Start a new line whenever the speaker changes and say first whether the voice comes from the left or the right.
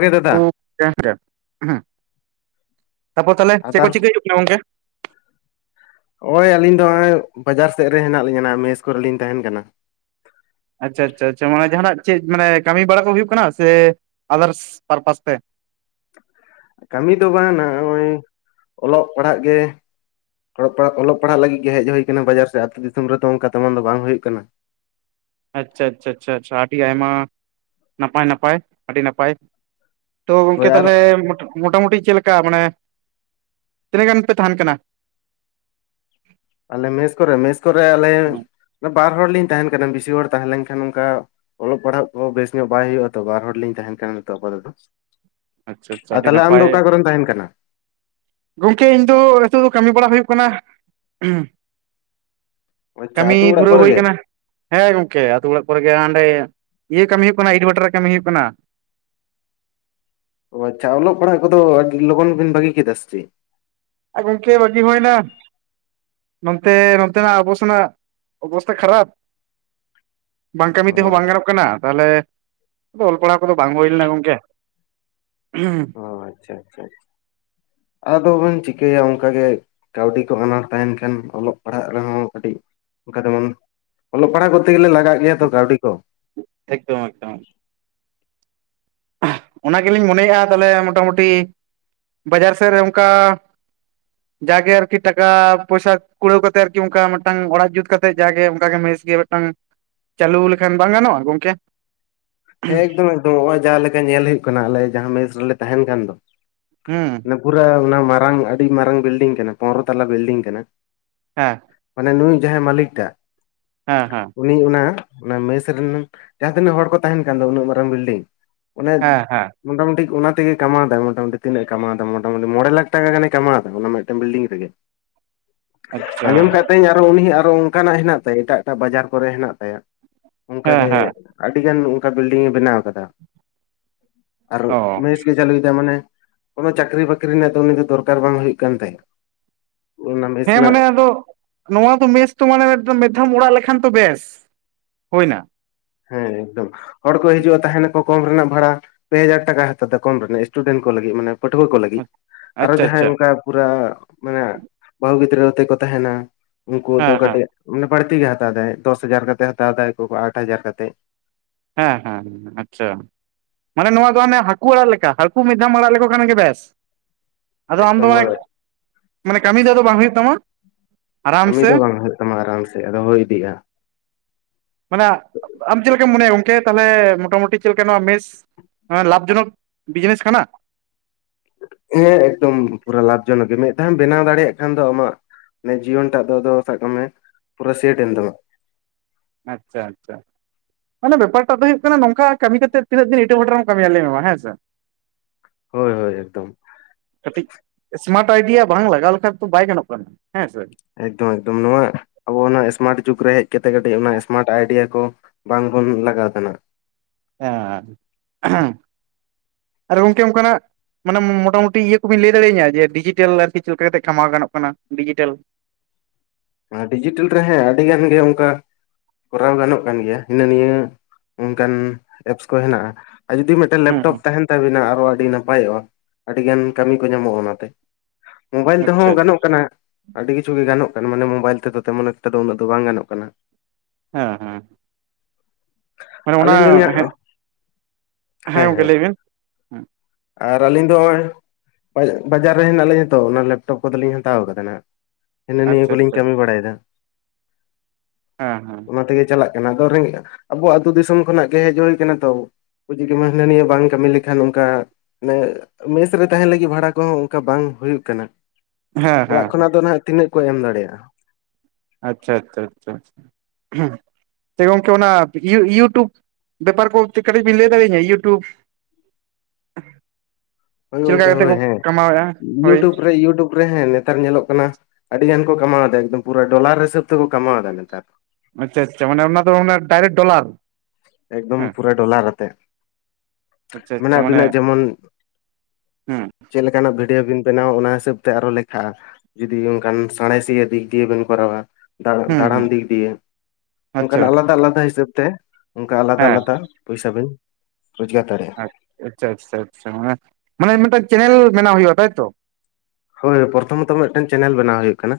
left: ᱨᱮ ᱫᱟᱫᱟ
right: ᱦᱮ ᱜᱚᱝᱠᱮ ᱛᱟᱯᱚᱨ ᱛᱟᱦᱚᱞᱮ ᱪᱮᱫ ᱠᱚ
left: ᱟᱛᱟᱨ
right: ᱪᱤᱠᱟᱹᱤᱡᱩᱜ ᱠᱟᱱᱟ ᱜᱚᱝᱠᱮ
left: ᱱᱚᱜᱼᱚᱭ ᱟᱹᱞᱤᱧ ᱫᱚ ᱱᱚᱜ ᱚᱚᱭ ᱵᱟᱡᱟᱨ ᱥᱮᱫ ᱨᱮ ᱦᱮᱱᱟᱜ ᱞᱤᱧᱟ ᱢᱮᱥ ᱠᱚᱨᱮ ᱞᱤᱧ ᱛᱟᱦᱮᱱ ᱠᱟᱱᱟ
right: ᱟᱪᱪᱷᱟ ᱟᱪᱪᱷᱟ ᱢᱟᱱᱮ ᱡᱟᱦᱟᱱᱟᱜ ᱪᱮᱫ ᱢᱟᱱᱮ ᱠᱟᱹᱢᱤ ᱵᱟᱲᱟ ᱠᱚ ᱦᱩᱭᱩᱜ ᱠᱟᱱᱟ ᱥᱮ ᱟᱫᱟᱨᱥ ᱯᱟᱨᱯᱟᱥ ᱛᱮ
left: ᱠᱟᱹᱢᱤ ᱫᱚ ᱵᱟᱝ ᱱᱚᱜᱼᱚᱭ ᱚᱞᱚᱜ ᱯᱟᱲᱦᱟᱜ ᱜᱮ ᱚᱞᱚᱜ ᱯᱟᱲᱦᱟᱜ ᱚᱞᱚᱜ ᱯᱟᱲᱦᱟᱜ ᱞᱟᱹᱜᱤᱫ ᱜᱮ ᱦᱮᱡ ᱦᱩᱭ ᱟᱠᱟᱱᱟ ᱵᱟᱡᱟᱨ ᱥᱮᱫ ᱟᱹᱛᱩᱳ ᱫᱤᱥᱚᱢ ᱨᱮᱫᱚ ᱚᱱᱠᱟ ᱛᱮᱢᱚᱱ ᱫᱚ ᱵᱟᱝ ᱦᱩᱭᱩᱜ ᱠᱟᱱᱟ
right: ᱟᱪᱪᱷᱟ ᱟᱪᱪᱷᱟ ᱟᱹᱰᱤ ᱟᱭᱢᱟ ᱱᱟᱯᱟᱭ ᱱᱟᱯᱟᱭ ᱟᱹᱰᱤ ᱱᱟᱯᱟᱭ ᱛᱚ ᱜᱚᱝᱠᱮ
left: ᱦᱳᱭ ᱟᱨ
right: ᱛᱟᱦᱚᱞᱮ ᱢᱚᱴᱟᱢᱩᱴᱤ ᱪᱮᱫ ᱞᱮᱠᱟ ᱢᱟᱱᱮ ᱛᱤᱱᱟᱹᱜ ᱜᱟᱱ ᱯᱮ ᱛᱟᱦᱮᱱ ᱠᱟᱱᱟ
left: ᱟᱞᱮ ᱢᱮᱥ ᱠᱚᱨᱮ ᱢᱮᱥ ᱠᱚᱨᱮ ᱟᱞᱮ ᱵᱟᱨ ᱦᱚᱲᱞᱤᱧ ᱛᱟᱦᱮᱱ ᱠᱟᱱᱟ ᱵᱮᱥᱤ ᱦᱚᱲ ᱛᱟᱦᱮᱸ ᱞᱮᱱᱠᱷᱟᱱ ᱚᱱᱠᱟ ᱚᱞᱚᱜ ᱯᱟᱲᱦᱟᱜ ᱠᱚᱦᱚᱸ ᱵᱮᱥ ᱧᱚᱜ ᱵᱟᱭ ᱦᱩᱭᱩᱜᱼᱟ ᱛᱚ ᱵᱟᱨ ᱦᱚᱲ ᱞᱤᱧ ᱛᱟᱦᱮᱱ ᱠᱟᱱᱟ ᱱᱤᱛᱚᱜ ᱟᱯᱟᱛᱚᱛᱚ
right: ᱟᱪᱪᱷᱟ ᱟᱪᱪᱷᱟ
left: ᱟ
right: ᱟᱹᱰᱤ
left: ᱛᱟᱦᱞᱮ ᱟᱢ
right: ᱱᱟᱯᱟᱭ
left: ᱫᱚ ᱚᱠᱟ ᱠᱚᱨᱮᱢ ᱛᱟᱦᱮᱱ ᱠᱟᱱᱟ
right: ᱜᱚᱝᱠᱮ ᱤᱧ ᱫᱚ ᱱᱤᱛᱚᱜ ᱫᱚ ᱠᱟᱹᱢᱤ ᱵᱟᱲᱟ ᱦᱩᱭᱩᱜ ᱠᱟᱱᱟ
left: ᱟᱪᱪᱷᱟ
right: ᱠᱟᱹᱢᱤ
left: ᱟᱹᱛᱩ ᱚᱲᱟᱜ
right: ᱫᱷᱩᱨᱟᱹᱣ
left: ᱠᱚᱨᱮ
right: ᱦᱩᱭ
left: ᱜᱮ
right: ᱠᱟᱱᱟ ᱦᱮᱸ ᱜᱚᱝᱠᱮ ᱟᱛᱳ ᱚᱲᱟᱜ ᱠᱚᱨᱮ ᱜᱮ ᱚᱸᱰᱮ ᱤᱭᱟᱹ ᱠᱟᱹᱢᱤ ᱦᱩᱭᱩᱜ ᱠᱟᱱᱟ ᱤᱴᱟᱹᱵᱷᱟᱴᱟ ᱨᱮ ᱠᱟᱹᱢᱤ ᱦᱩᱭᱩᱜ ᱠᱟᱱᱟ
left: ᱚ ᱟᱪᱪᱷᱟ ᱚᱞᱚᱜ ᱯᱟᱲᱦᱟᱜ ᱠᱚᱫᱚ ᱟᱹᱰᱤ ᱞᱚᱜᱚᱱ ᱵᱤᱱ ᱵᱟᱜᱤ ᱠᱮᱫᱟ ᱥᱮ ᱪᱮᱫ
right: ᱦᱮᱸ ᱜᱚᱢᱠᱮ ᱵᱟᱜᱤ ᱦᱩᱭᱱᱟ ᱱᱚᱱᱛᱮ ᱱᱚᱱᱚᱛᱱᱟᱜ ᱟᱵᱚ ᱥᱮᱱᱟᱜ ᱚᱵᱚᱥᱛᱟ ᱠᱷᱟᱨᱟᱯ ᱵᱟᱝ ᱠᱟᱹᱢᱤ
left: ᱚ
right: ᱛᱮᱦᱚᱸ ᱵᱟᱝ ᱜᱟᱱᱚᱜ ᱠᱟᱱᱟ ᱛᱟᱦᱚᱞᱮ ᱟᱫᱚ ᱚᱞ ᱯᱟᱲᱦᱟᱣ ᱠᱚᱫᱚ ᱵᱟᱝ ᱦᱩᱭ ᱞᱮᱱᱟ ᱜᱚᱢᱠᱮ
left: ᱚ ᱟᱪᱪᱷᱟ ᱟᱪᱪᱷᱟ ᱟᱫᱚᱵᱚᱱ ᱪᱤᱠᱟᱹᱭᱟ ᱚᱱᱠᱟ ᱜᱮ ᱠᱟᱹᱣᱰᱤ ᱠᱚ ᱟᱱᱟᱴ ᱛᱟᱦᱮᱱ ᱠᱷᱟᱱ ᱚᱞᱚᱜ ᱯᱟᱲᱦᱟᱜ ᱨᱮᱦᱚᱸ ᱠᱟᱹᱴᱤᱡ ᱚᱱᱠᱟ ᱛᱮᱢᱟ ᱚᱞᱚᱜ ᱯᱟᱲᱦᱟᱜ ᱠᱚᱨᱛᱮ ᱜᱮᱞᱮ ᱞᱟᱜᱟᱜ ᱜᱮᱭᱟ ᱛᱚ ᱠᱟᱹᱣᱰᱤ ᱠᱚ
right: ᱮᱠᱫᱚᱢ ᱮᱠᱫᱚᱢ ᱚᱱᱟ ᱜᱮᱞᱤᱧ ᱢᱚᱱᱮᱭᱮᱫᱼᱟ ᱛᱟᱦᱚᱞᱮ ᱢᱚᱴᱟᱢᱩᱴᱤ ᱵᱟᱡᱟᱨ ᱥᱮᱫ ᱨᱮ ᱚᱱᱠᱟ [inaudible] ᱡᱟᱜᱮ ᱟᱨᱠᱤ ᱴᱟᱠᱟ ᱯᱚᱭᱥᱟ ᱠᱩᱲᱟᱹᱣ ᱠᱟᱛᱮᱫ ᱟᱨᱠᱤ ᱚᱱᱠᱟ ᱢᱤᱫᱴᱟᱝ ᱚᱲᱟᱜ ᱡᱩᱛ ᱠᱟᱛᱮᱫ ᱡᱟᱜᱮ ᱚᱱᱠᱟᱜᱮ ᱢᱮᱤ ᱜᱮ ᱢᱤᱫᱴᱟᱝ ᱪᱟᱹᱞᱩ ᱞᱮᱠᱷᱟᱱ ᱵᱟᱝ ᱜᱟᱱᱚᱜᱼᱟ ᱜᱚᱝᱠᱮ
left: ᱦᱮᱸ ᱮᱠᱫᱚᱢ ᱮᱠᱫᱚᱢ ᱱᱚᱜᱼᱚᱭ ᱡᱟᱦᱟᱸ ᱞᱮᱠᱟ ᱧᱮᱞ ᱦᱩᱭᱩᱜ ᱠᱟᱱᱟ ᱟᱞᱮ ᱡᱟᱦᱟᱸ ᱢᱮᱤᱥ ᱨᱮᱞᱮ ᱛᱟᱦᱮᱱ ᱠᱟᱱ ᱫᱚ
right: ᱦᱩᱸ
left: ᱯᱩᱨᱟᱹ ᱚᱱᱟ ᱢᱟᱨᱟᱝ ᱟᱹᱰᱤ ᱢᱟᱨᱟᱝ ᱵᱤᱞᱰᱤᱝ ᱠᱟᱱᱟ ᱯᱚᱱᱨᱚ ᱛᱟᱞᱟ ᱵᱤᱞᱰᱤᱝ ᱠᱟᱱᱟ
right: ᱦᱮᱸ
left: ᱢᱟᱱᱮ ᱱᱩᱭ ᱡᱟᱦᱟᱸᱭ ᱢᱟᱹᱟᱞᱤᱠ ᱴᱟᱜ
right: ᱦᱮᱸ ᱦᱮᱸ
left: ᱩᱱᱤ ᱚᱱᱟ ᱚᱱᱟ ᱢᱮᱥ ᱨᱮᱱ ᱡᱟᱦᱟᱸ ᱛᱤᱱᱟᱹᱜ ᱦᱚᱲ ᱠᱚ ᱛᱟᱦᱮᱱ ᱠᱟᱱ ᱫᱚ ᱩᱱᱟᱹᱜ ᱢᱟᱨᱟᱝ ᱵᱤᱞᱰᱤᱝ ᱚᱱᱮ
right: ᱦᱮᱸ ᱦᱮᱸ
left: ᱢᱚᱴᱟᱢᱩᱴᱤ ᱚᱱᱟ ᱛᱮᱜᱮ ᱠᱟᱢᱟᱣ ᱫᱟᱭ ᱢᱚᱴᱟᱢᱩᱴᱤ ᱛᱤᱱᱟᱹᱜ ᱠᱟᱢᱟᱣᱫᱟ ᱢᱚᱴᱟᱢᱩᱴᱤ ᱢᱚᱬᱮ ᱞᱟᱠᱷ ᱴᱟᱠᱟ ᱜᱟᱱᱮ ᱠᱟᱢᱟᱣᱫᱟ ᱚᱱᱟ ᱢᱤᱫᱴᱮᱱ ᱵᱤᱞᱰᱤᱝ ᱨᱮᱜᱮ
right: ᱟᱪᱪᱷᱟ
left: [unintelligible] ᱟᱸᱭ ᱟᱨᱚ ᱩᱱᱤ ᱟᱨᱚ ᱚᱱᱠᱟᱱᱟᱜ ᱦᱮᱱᱟᱜ ᱛᱟᱭᱟ ᱮᱴᱟᱜ ᱮᱴᱟᱜ ᱵᱟᱡᱟᱨ ᱠᱚᱨᱮ ᱦᱮᱱᱟᱜ ᱛᱟᱭᱟ
right: ᱦᱮᱸ
left: ᱚᱱᱠᱟᱜᱮ
right: ᱦᱮᱸ
left: ᱟᱹᱰᱤ ᱜᱟᱱ ᱚᱱᱠᱟ ᱵᱤᱞᱰᱤᱝ ᱮ ᱵᱮᱱᱟᱣ ᱟᱠᱟᱫᱟ ᱟᱨ
right: ᱚ
left: ᱢᱮᱥ ᱪᱟᱹᱞᱩᱭᱮᱫᱟ ᱢᱟᱱᱮ ᱠᱚᱱᱳ ᱪᱟᱹᱠᱨᱤ ᱵᱟᱹᱠᱨᱤ ᱨᱮᱱᱟᱜ ᱫᱚ ᱩᱱᱤ ᱫᱚ ᱫᱚᱨᱠᱟᱨ ᱵᱟᱝ ᱦᱩᱭᱩᱜ ᱠᱟᱱ ᱛᱟᱭᱟ ᱚᱱᱟ ᱢᱮᱥ
right: ᱦᱮᱸ
left: ᱨᱮᱱᱟᱜ
right: ᱢᱟᱱᱮ ᱟᱫᱚ ᱱᱚᱣᱟ ᱫᱚ ᱢᱮᱥ ᱛᱚ ᱢᱟᱱᱮ ᱢᱤᱫᱷᱟᱮᱢ ᱚᱲᱟᱜ ᱞᱮᱠᱷᱟᱱ ᱛᱚ ᱵᱮᱥ ᱦᱩᱭᱱᱟ
left: ᱦᱮᱸ ᱮᱠᱫᱚᱢ ᱦᱚᱲ ᱠᱚ ᱦᱤᱡᱩᱜᱼᱟ ᱛᱟᱦᱮᱱᱟᱠᱚ ᱠᱚᱢ ᱨᱮᱱᱟᱜ ᱵᱷᱟᱲᱟ ᱯᱮ ᱦᱟᱡᱟᱨ ᱴᱟᱠᱟ ᱦᱟᱛᱟᱣᱫᱟ ᱠᱚᱢ ᱨᱮᱱᱟᱜ ᱥᱴᱩᱰᱮᱱᱴ ᱠᱚ ᱞᱟᱹᱜᱤᱫ ᱢᱟᱱᱮ ᱯᱟᱹᱴᱷᱩᱣᱟᱹ ᱠᱚ ᱞᱟᱹᱜᱤᱫ ᱟᱨᱚ
right: ᱟᱪᱪᱷᱟ
left: ᱡᱟᱦᱟᱸᱭ
right: ᱟᱪᱪᱷᱟ
left: ᱚᱱᱠᱟ ᱯᱩᱨᱟ ᱢᱟᱱᱮ ᱵᱟᱹᱦᱩ ᱜᱤᱫᱽᱨᱟᱹ ᱟᱛᱮᱫ ᱠᱚ ᱛᱟᱦᱮᱱᱟ ᱩᱱᱠᱩ ᱫᱚ
right: ᱦᱮᱸ ᱦᱮᱸ
left: ᱠᱟᱹᱴᱤᱡ ᱢᱟᱱᱮ ᱵᱟᱹᱲᱛᱤ ᱜᱮ ᱦᱟᱛᱟᱣᱮᱫᱟᱭ ᱫᱚᱥ ᱦᱟᱡᱟᱨ ᱠᱟ ᱠᱟᱛᱮᱫᱟ ᱦᱟᱛᱟᱣ ᱫᱟᱭ ᱟᱴ ᱦᱟᱡᱟᱨ ᱠᱟᱛᱮᱫ
right: ᱦᱮᱸ ᱦᱮᱸ ᱟᱪᱪᱷᱟ ᱢᱟᱱᱮ ᱱᱚᱣᱟ ᱫᱚ ᱚᱱᱮ ᱦᱟᱹᱠᱩ ᱚᱲᱟᱜ ᱞᱮᱠᱟ ᱦᱟᱹᱠᱩ ᱢᱤᱫ ᱫᱷᱟᱣᱮᱢ ᱟᱲᱟᱜ ᱞᱮᱠᱚ ᱠᱷᱟᱱ ᱜᱮ ᱵᱮᱥ ᱟᱫᱚ ᱟᱢ ᱫᱚ
left: ᱮᱠᱫᱚᱢ
right: ᱢᱟᱱᱮᱠ
left: ᱦᱳᱭ
right: ᱢᱟᱱᱮ ᱠᱟᱹᱢᱤ ᱫᱚ ᱟᱫᱚ ᱵᱟᱝ ᱦᱳᱭᱳᱜ ᱛᱟᱢᱟ ᱟᱨᱟᱢ
left: ᱠᱟᱹᱢᱤ
right: ᱥᱮ
left: ᱫᱚ ᱵᱟᱝ ᱦᱳᱭᱳᱜ ᱛᱟᱢᱟ ᱟᱨᱟᱢᱥᱮ ᱟᱫᱚ ᱦᱳᱭ ᱤᱫᱤᱜᱼᱟ
right: ᱢᱟᱱᱮ ᱟᱢ ᱪᱮᱜ ᱞᱮᱠᱟᱢ ᱢᱚᱱᱮᱭᱟ ᱜᱚᱝᱠᱮ ᱛᱟᱦᱚᱞᱮ ᱢᱚᱴᱟᱢᱩᱴᱤ ᱪᱮᱜ ᱞᱮᱠᱟ ᱱᱚᱣᱟ ᱢᱮᱥ ᱦᱮᱸ ᱞᱟᱵᱷᱡᱚᱱᱚᱠ ᱵᱤᱡᱱᱮᱥ ᱠᱟᱱᱟ
left: ᱦᱮᱸ ᱮᱠᱫᱚᱢ ᱯᱩᱨᱟ ᱞᱟᱵᱷ ᱡᱚᱱᱚᱠ ᱜᱮ ᱢᱮᱜ ᱫᱷᱟᱣᱢ ᱵᱮᱱᱟᱣ ᱫᱟᱲᱮᱭᱟᱜ ᱠᱷᱟᱱ ᱫᱚ ᱟᱢᱟᱜ ᱢᱟᱱᱮ ᱡᱤᱭᱚᱱ ᱴᱟᱜ ᱫᱚ ᱟᱫᱚ ᱥᱟᱠ ᱠᱟᱜ ᱢᱮ ᱯᱩᱨᱟᱹ ᱥᱮᱴᱮᱱ ᱛᱟᱢᱟ
right: ᱟᱪᱪᱷᱟ ᱟᱪᱪᱷᱟ ᱢᱟᱱᱮ ᱵᱮᱯᱟᱨᱴᱟᱜ ᱫᱚ ᱦᱩᱭᱩᱜ ᱠᱟᱱᱟ ᱱᱚᱝᱠᱟ ᱠᱟᱹᱢᱤ ᱠᱟᱛᱮᱫ ᱛᱤᱱᱟᱹᱜ ᱫᱤᱱ ᱤᱴᱟᱹ ᱵᱷᱟᱴᱟ ᱨᱮᱢ ᱠᱟᱹᱢᱤᱭᱟ ᱞᱮᱭᱢᱮ ᱢᱟ ᱦᱮᱸ ᱥᱮ [inaudible]
left: ᱦᱳᱭ ᱦᱳᱭ ᱮᱠᱫᱚᱢ
right: ᱠᱟᱹᱴᱤᱡ ᱮᱥᱢᱟᱨᱴ ᱟᱭᱰᱤᱭᱟ ᱵᱟᱝ ᱞᱟᱜᱟᱣ ᱞᱮᱠᱷᱟᱱ ᱛᱚ ᱵᱟᱭ ᱜᱟᱱᱚᱜ ᱠᱟᱱᱟ ᱦᱮᱸ ᱥᱮ
left: ᱮᱠᱫᱚᱢ ᱮᱠᱫᱚᱢ ᱱᱚᱣᱟ ᱟᱵᱚ ᱚᱱᱟ ᱥᱢᱟᱨᱴ ᱡᱩᱜᱽ ᱨᱮ ᱦᱮᱡ ᱠᱟᱛᱮᱜ ᱠᱟᱹᱴᱤᱡ ᱚᱱᱟ ᱥᱢᱟᱨᱴ ᱟᱭᱰᱤᱭᱟ ᱠᱚ ᱵᱟᱝᱵᱚᱱ ᱞᱟᱜᱟᱣ ᱫᱟᱱᱜ
right: ᱟᱪᱪᱷᱟ ᱟᱨ ᱜᱚᱢᱠᱮ ᱚᱱᱠᱟᱱᱟᱜ ᱢᱟᱱᱮ ᱢᱚᱴᱟᱢᱩᱴᱤ ᱤᱭᱟᱹ ᱠᱚᱵᱤᱱ ᱞᱟᱹᱭ ᱫᱟᱲᱮᱧᱟ ᱡᱮ ᱰᱤᱡᱤᱴᱟᱞ ᱟᱨᱠᱤ ᱪᱮᱜ ᱞᱮᱠᱟ ᱠᱟᱛᱮᱜ ᱠᱟᱢᱟᱣ ᱜᱟᱱᱚᱜ ᱠᱟᱱᱟ ᱰᱤᱡᱤᱴᱮᱞ
left: ᱰᱤᱡᱤᱴᱮᱞᱛ ᱨᱮ ᱦᱮᱸ ᱟᱹᱰᱤ ᱜᱟᱱ ᱜᱮ ᱚᱝᱠᱟ ᱠᱚᱨᱟᱣ ᱜᱟᱱᱚᱜ ᱠᱟᱱ ᱜᱮᱭᱟ ᱦᱤᱱᱟᱹ ᱱᱤᱭᱟᱹ ᱚᱝᱠᱟᱱ ᱮᱯᱥ ᱠᱚ ᱦᱮᱱᱟᱜᱼᱟ ᱟᱨ ᱡᱩᱫᱤ ᱢᱮᱫᱴᱮᱱ
right: ᱦᱩᱸ
left: ᱞᱮᱯᱴᱚᱯ
right: ᱦᱩᱸ
left: ᱛᱟᱦᱮᱱ ᱛᱟᱵᱤᱱᱟ ᱟᱨᱚ ᱟᱹᱰᱤ ᱱᱟᱯᱟᱭᱚᱜᱼᱟ ᱟᱹᱰᱤᱜᱟᱱ ᱠᱟᱹᱢᱤ ᱠᱚ ᱧᱟᱢᱚᱜᱼᱟ ᱚᱱᱟᱛᱮ ᱢᱳᱵᱟᱭᱤᱞ
right: ᱟᱪᱪᱷᱟ
left: ᱛᱮᱦᱚᱸ ᱜᱟᱱᱚᱜ ᱠᱟᱱᱟ ᱟᱹᱰᱤ ᱠᱤᱪᱷᱩ ᱜᱮ ᱜᱟᱱᱚᱜ ᱠᱟᱱᱟ ᱢᱟᱱᱮ ᱢᱳᱵᱟᱭᱤᱞ ᱛᱮᱫᱚ ᱛᱮᱢᱚᱱ ᱡᱚᱢ ᱛᱮᱫᱚ ᱩᱱᱟᱹᱜ ᱫᱚ ᱵᱟᱝ ᱜᱟᱱᱚᱜ ᱠᱟᱱᱟ
right: ᱦᱮᱸ ᱦᱮᱸ ᱢᱟᱱᱮ ᱚᱱᱟ
left: ᱟᱹᱞᱤᱧ ᱫᱩᱞᱤᱟᱧ
right: ᱦᱮᱸ
left: ᱦᱟᱸᱜ ᱦᱮᱸ
right: ᱜᱚᱝᱠᱮ
left: ᱦᱮᱸ
right: ᱞᱟᱹᱭ ᱵᱤᱱ
left: ᱟᱨ ᱟᱹᱞᱤᱧ ᱫᱚ ᱦᱚᱜᱼᱚᱭ ᱵᱟᱡ ᱵᱟᱡᱟᱨ ᱨᱮ ᱦᱮᱱᱟᱜ ᱞᱤᱧᱟ ᱛᱚ ᱚᱱᱟ ᱞᱮᱯᱴᱚᱯ ᱠᱚᱫᱚᱞᱤᱧ ᱦᱟᱛᱟᱣ ᱠᱟᱫᱟ ᱱᱟᱦᱟᱹᱜ ᱦᱤᱱᱟᱹ ᱱᱤᱭᱟᱹ
right: ᱟᱪᱪᱷᱟ
left: ᱠᱚᱞᱤᱧ
right: ᱟᱪᱪᱷᱟ
left: ᱠᱟᱹᱢᱤ ᱵᱟᱲᱟᱭᱮᱫᱟ
right: ᱦᱮᱸ ᱦᱮᱸ
left: ᱚᱱᱟ ᱛᱮᱜᱮ ᱪᱟᱞᱟᱜ ᱠᱟᱱᱟ ᱟᱫᱚ ᱨᱮᱸᱜᱮᱡ ᱟᱵᱚᱭᱟᱜ ᱟᱛᱳ ᱫᱤᱥᱚᱢ ᱠᱷᱚᱱᱟᱜ ᱜᱮ ᱦᱮᱡ ᱦᱳᱭ ᱠᱟᱱᱟ ᱛᱚ [unintelligible] ᱢᱟ ᱦᱤᱟᱱᱟᱹ ᱱᱤᱭᱟᱹ ᱵᱟᱝ ᱠᱟᱹᱢᱤ ᱞᱮᱠᱷᱟᱱ ᱚᱱᱠᱟ ᱢᱟᱱᱮ ᱢᱮᱥ ᱨᱮ ᱛᱟᱦᱮᱱ ᱞᱟᱹᱜᱤᱜ ᱵᱷᱟᱲᱟ ᱠᱚᱦᱚᱸ ᱚᱝᱠᱟ ᱵᱟᱝ ᱦᱩᱭᱩᱜ ᱠᱟᱱᱟ
right: ᱦᱮᱸ
left: ᱚᱲᱟᱜ
right: ᱦᱮᱸ
left: ᱠᱷᱚᱱᱟᱜ ᱫᱚ ᱱᱟᱦᱟᱹᱜ ᱛᱤᱱᱟᱹᱜ ᱠᱚ ᱮᱢ ᱫᱟᱲᱮᱭᱟᱜᱼᱟ
right: ᱟᱪᱪᱷᱟ ᱟᱪᱪᱷᱟ ᱟᱪᱪᱷᱟ ᱜᱚᱝᱠᱮ ᱚᱱᱟ ᱤᱭᱩ ᱤᱭᱩᱴᱩᱵᱽ ᱵᱮᱯᱟᱨ ᱠᱚ ᱛᱤᱠᱟᱹᱛᱤᱡ ᱵᱤᱱ ᱞᱮᱭ ᱫᱟᱲᱮᱧᱟᱹ ᱤᱭᱩᱴᱩᱵᱽ
left: ᱦᱳᱭ
right: ᱪᱮᱫ ᱞᱮᱠᱟ
left: ᱜᱚᱝᱠᱮ
right: ᱠᱟᱛᱮ
left: ᱦᱳᱭ
right: ᱠᱚ
left: ᱦᱮᱸ
right: ᱠᱟᱢᱟᱣᱮᱫᱼᱟ ᱦᱳᱭ
left: ᱤᱭᱩᱴᱩᱵ ᱨᱮ ᱤᱭᱩᱴᱩᱵ ᱨᱮ ᱦᱮᱸ ᱱᱮᱛᱟᱨ ᱧᱮᱞᱚᱜ ᱠᱟᱱᱟ ᱟᱹᱰᱤ ᱜᱟᱱ ᱠᱚ ᱠᱟᱢᱟᱣ ᱫᱟ ᱮᱠᱫᱚᱢ ᱯᱩᱨᱟᱹ ᱰᱚᱞᱟᱨ ᱦᱤᱥᱟᱹᱵ ᱛᱮᱠᱚ ᱠᱟᱢᱟᱣᱫᱟ ᱱᱮᱛᱟᱨ
right: ᱟᱪᱪᱷᱟ ᱟᱪᱷᱟ ᱢᱟᱱᱮ ᱚᱱᱟ ᱫᱚ ᱢᱟᱱᱮ ᱰᱟᱭᱨᱮᱠᱴ ᱰᱚᱞᱟᱨ
left: ᱮᱠᱫᱚᱢ
right: ᱦᱮᱸ
left: ᱯᱩᱨᱟᱹ ᱰᱚᱞᱟᱨ ᱟᱛᱮᱜ
right: ᱟᱪᱪᱷᱟ
left: ᱢᱟᱱᱮ
right: ᱟᱪᱪᱷᱟ
left: ᱟᱹᱵᱤᱱᱟᱜ ᱡᱮᱢᱚᱱ
right: ᱦᱩᱸ
left: ᱪᱮᱜ ᱞᱮᱠᱟᱱᱟᱜ ᱵᱷᱤᱰᱭᱳ ᱵᱤᱱ ᱵᱮᱱᱟᱣ ᱚᱱᱟ ᱦᱤᱥᱟᱹᱵ ᱛᱮ ᱟᱨᱦᱚ ᱞᱮᱠᱷᱟᱜᱼᱟ ᱡᱩᱫᱤ ᱚᱝᱠᱟᱱ ᱥᱟᱬᱮᱥᱤᱭᱟᱹ ᱫᱤᱠ ᱫᱤᱭᱮ ᱵᱮᱱ ᱠᱚᱨᱟᱣᱟ ᱫᱟᱜ
right: ᱦᱩᱸ
left: ᱫᱟᱬᱟᱱ
right: ᱦᱩᱸ
left: ᱫᱤᱠ ᱫᱤᱭᱮ
right: ᱟᱪᱪᱷᱟ
left: ᱚᱝᱠᱟᱱᱟᱜ ᱟᱞᱟᱫᱟ ᱟᱞᱟᱫᱟ ᱦᱤᱥᱟᱹᱵ ᱛᱮ ᱚᱝᱠᱟ ᱟᱞᱟᱫᱟ
right: ᱦᱮᱸ
left: ᱟᱞᱟᱫᱟ ᱯᱚᱭᱥᱟ ᱵᱤᱱ ᱨᱳᱡᱽᱜᱟᱨ ᱫᱟᱲᱮᱜ
right: ᱟᱪ ᱟᱪᱪᱷᱟ ᱟᱪᱪᱷᱟ ᱟᱪᱪᱷᱟ ᱢᱟᱱᱮ ᱢᱟᱱᱮ ᱢᱤᱫᱴᱟᱝ ᱪᱮᱱᱮᱞ ᱢᱮᱱᱟᱣ ᱦᱩᱭᱩᱜᱼᱟ ᱛᱟᱭᱛᱚ
left: ᱦᱳᱭ ᱯᱚᱨᱛᱷᱚᱢᱚᱛᱚ ᱢᱮᱜᱴᱮᱱ ᱪᱮᱱᱮᱞ ᱵᱮᱱᱟᱣ ᱦᱩᱭᱩᱜ ᱠᱟᱱᱟ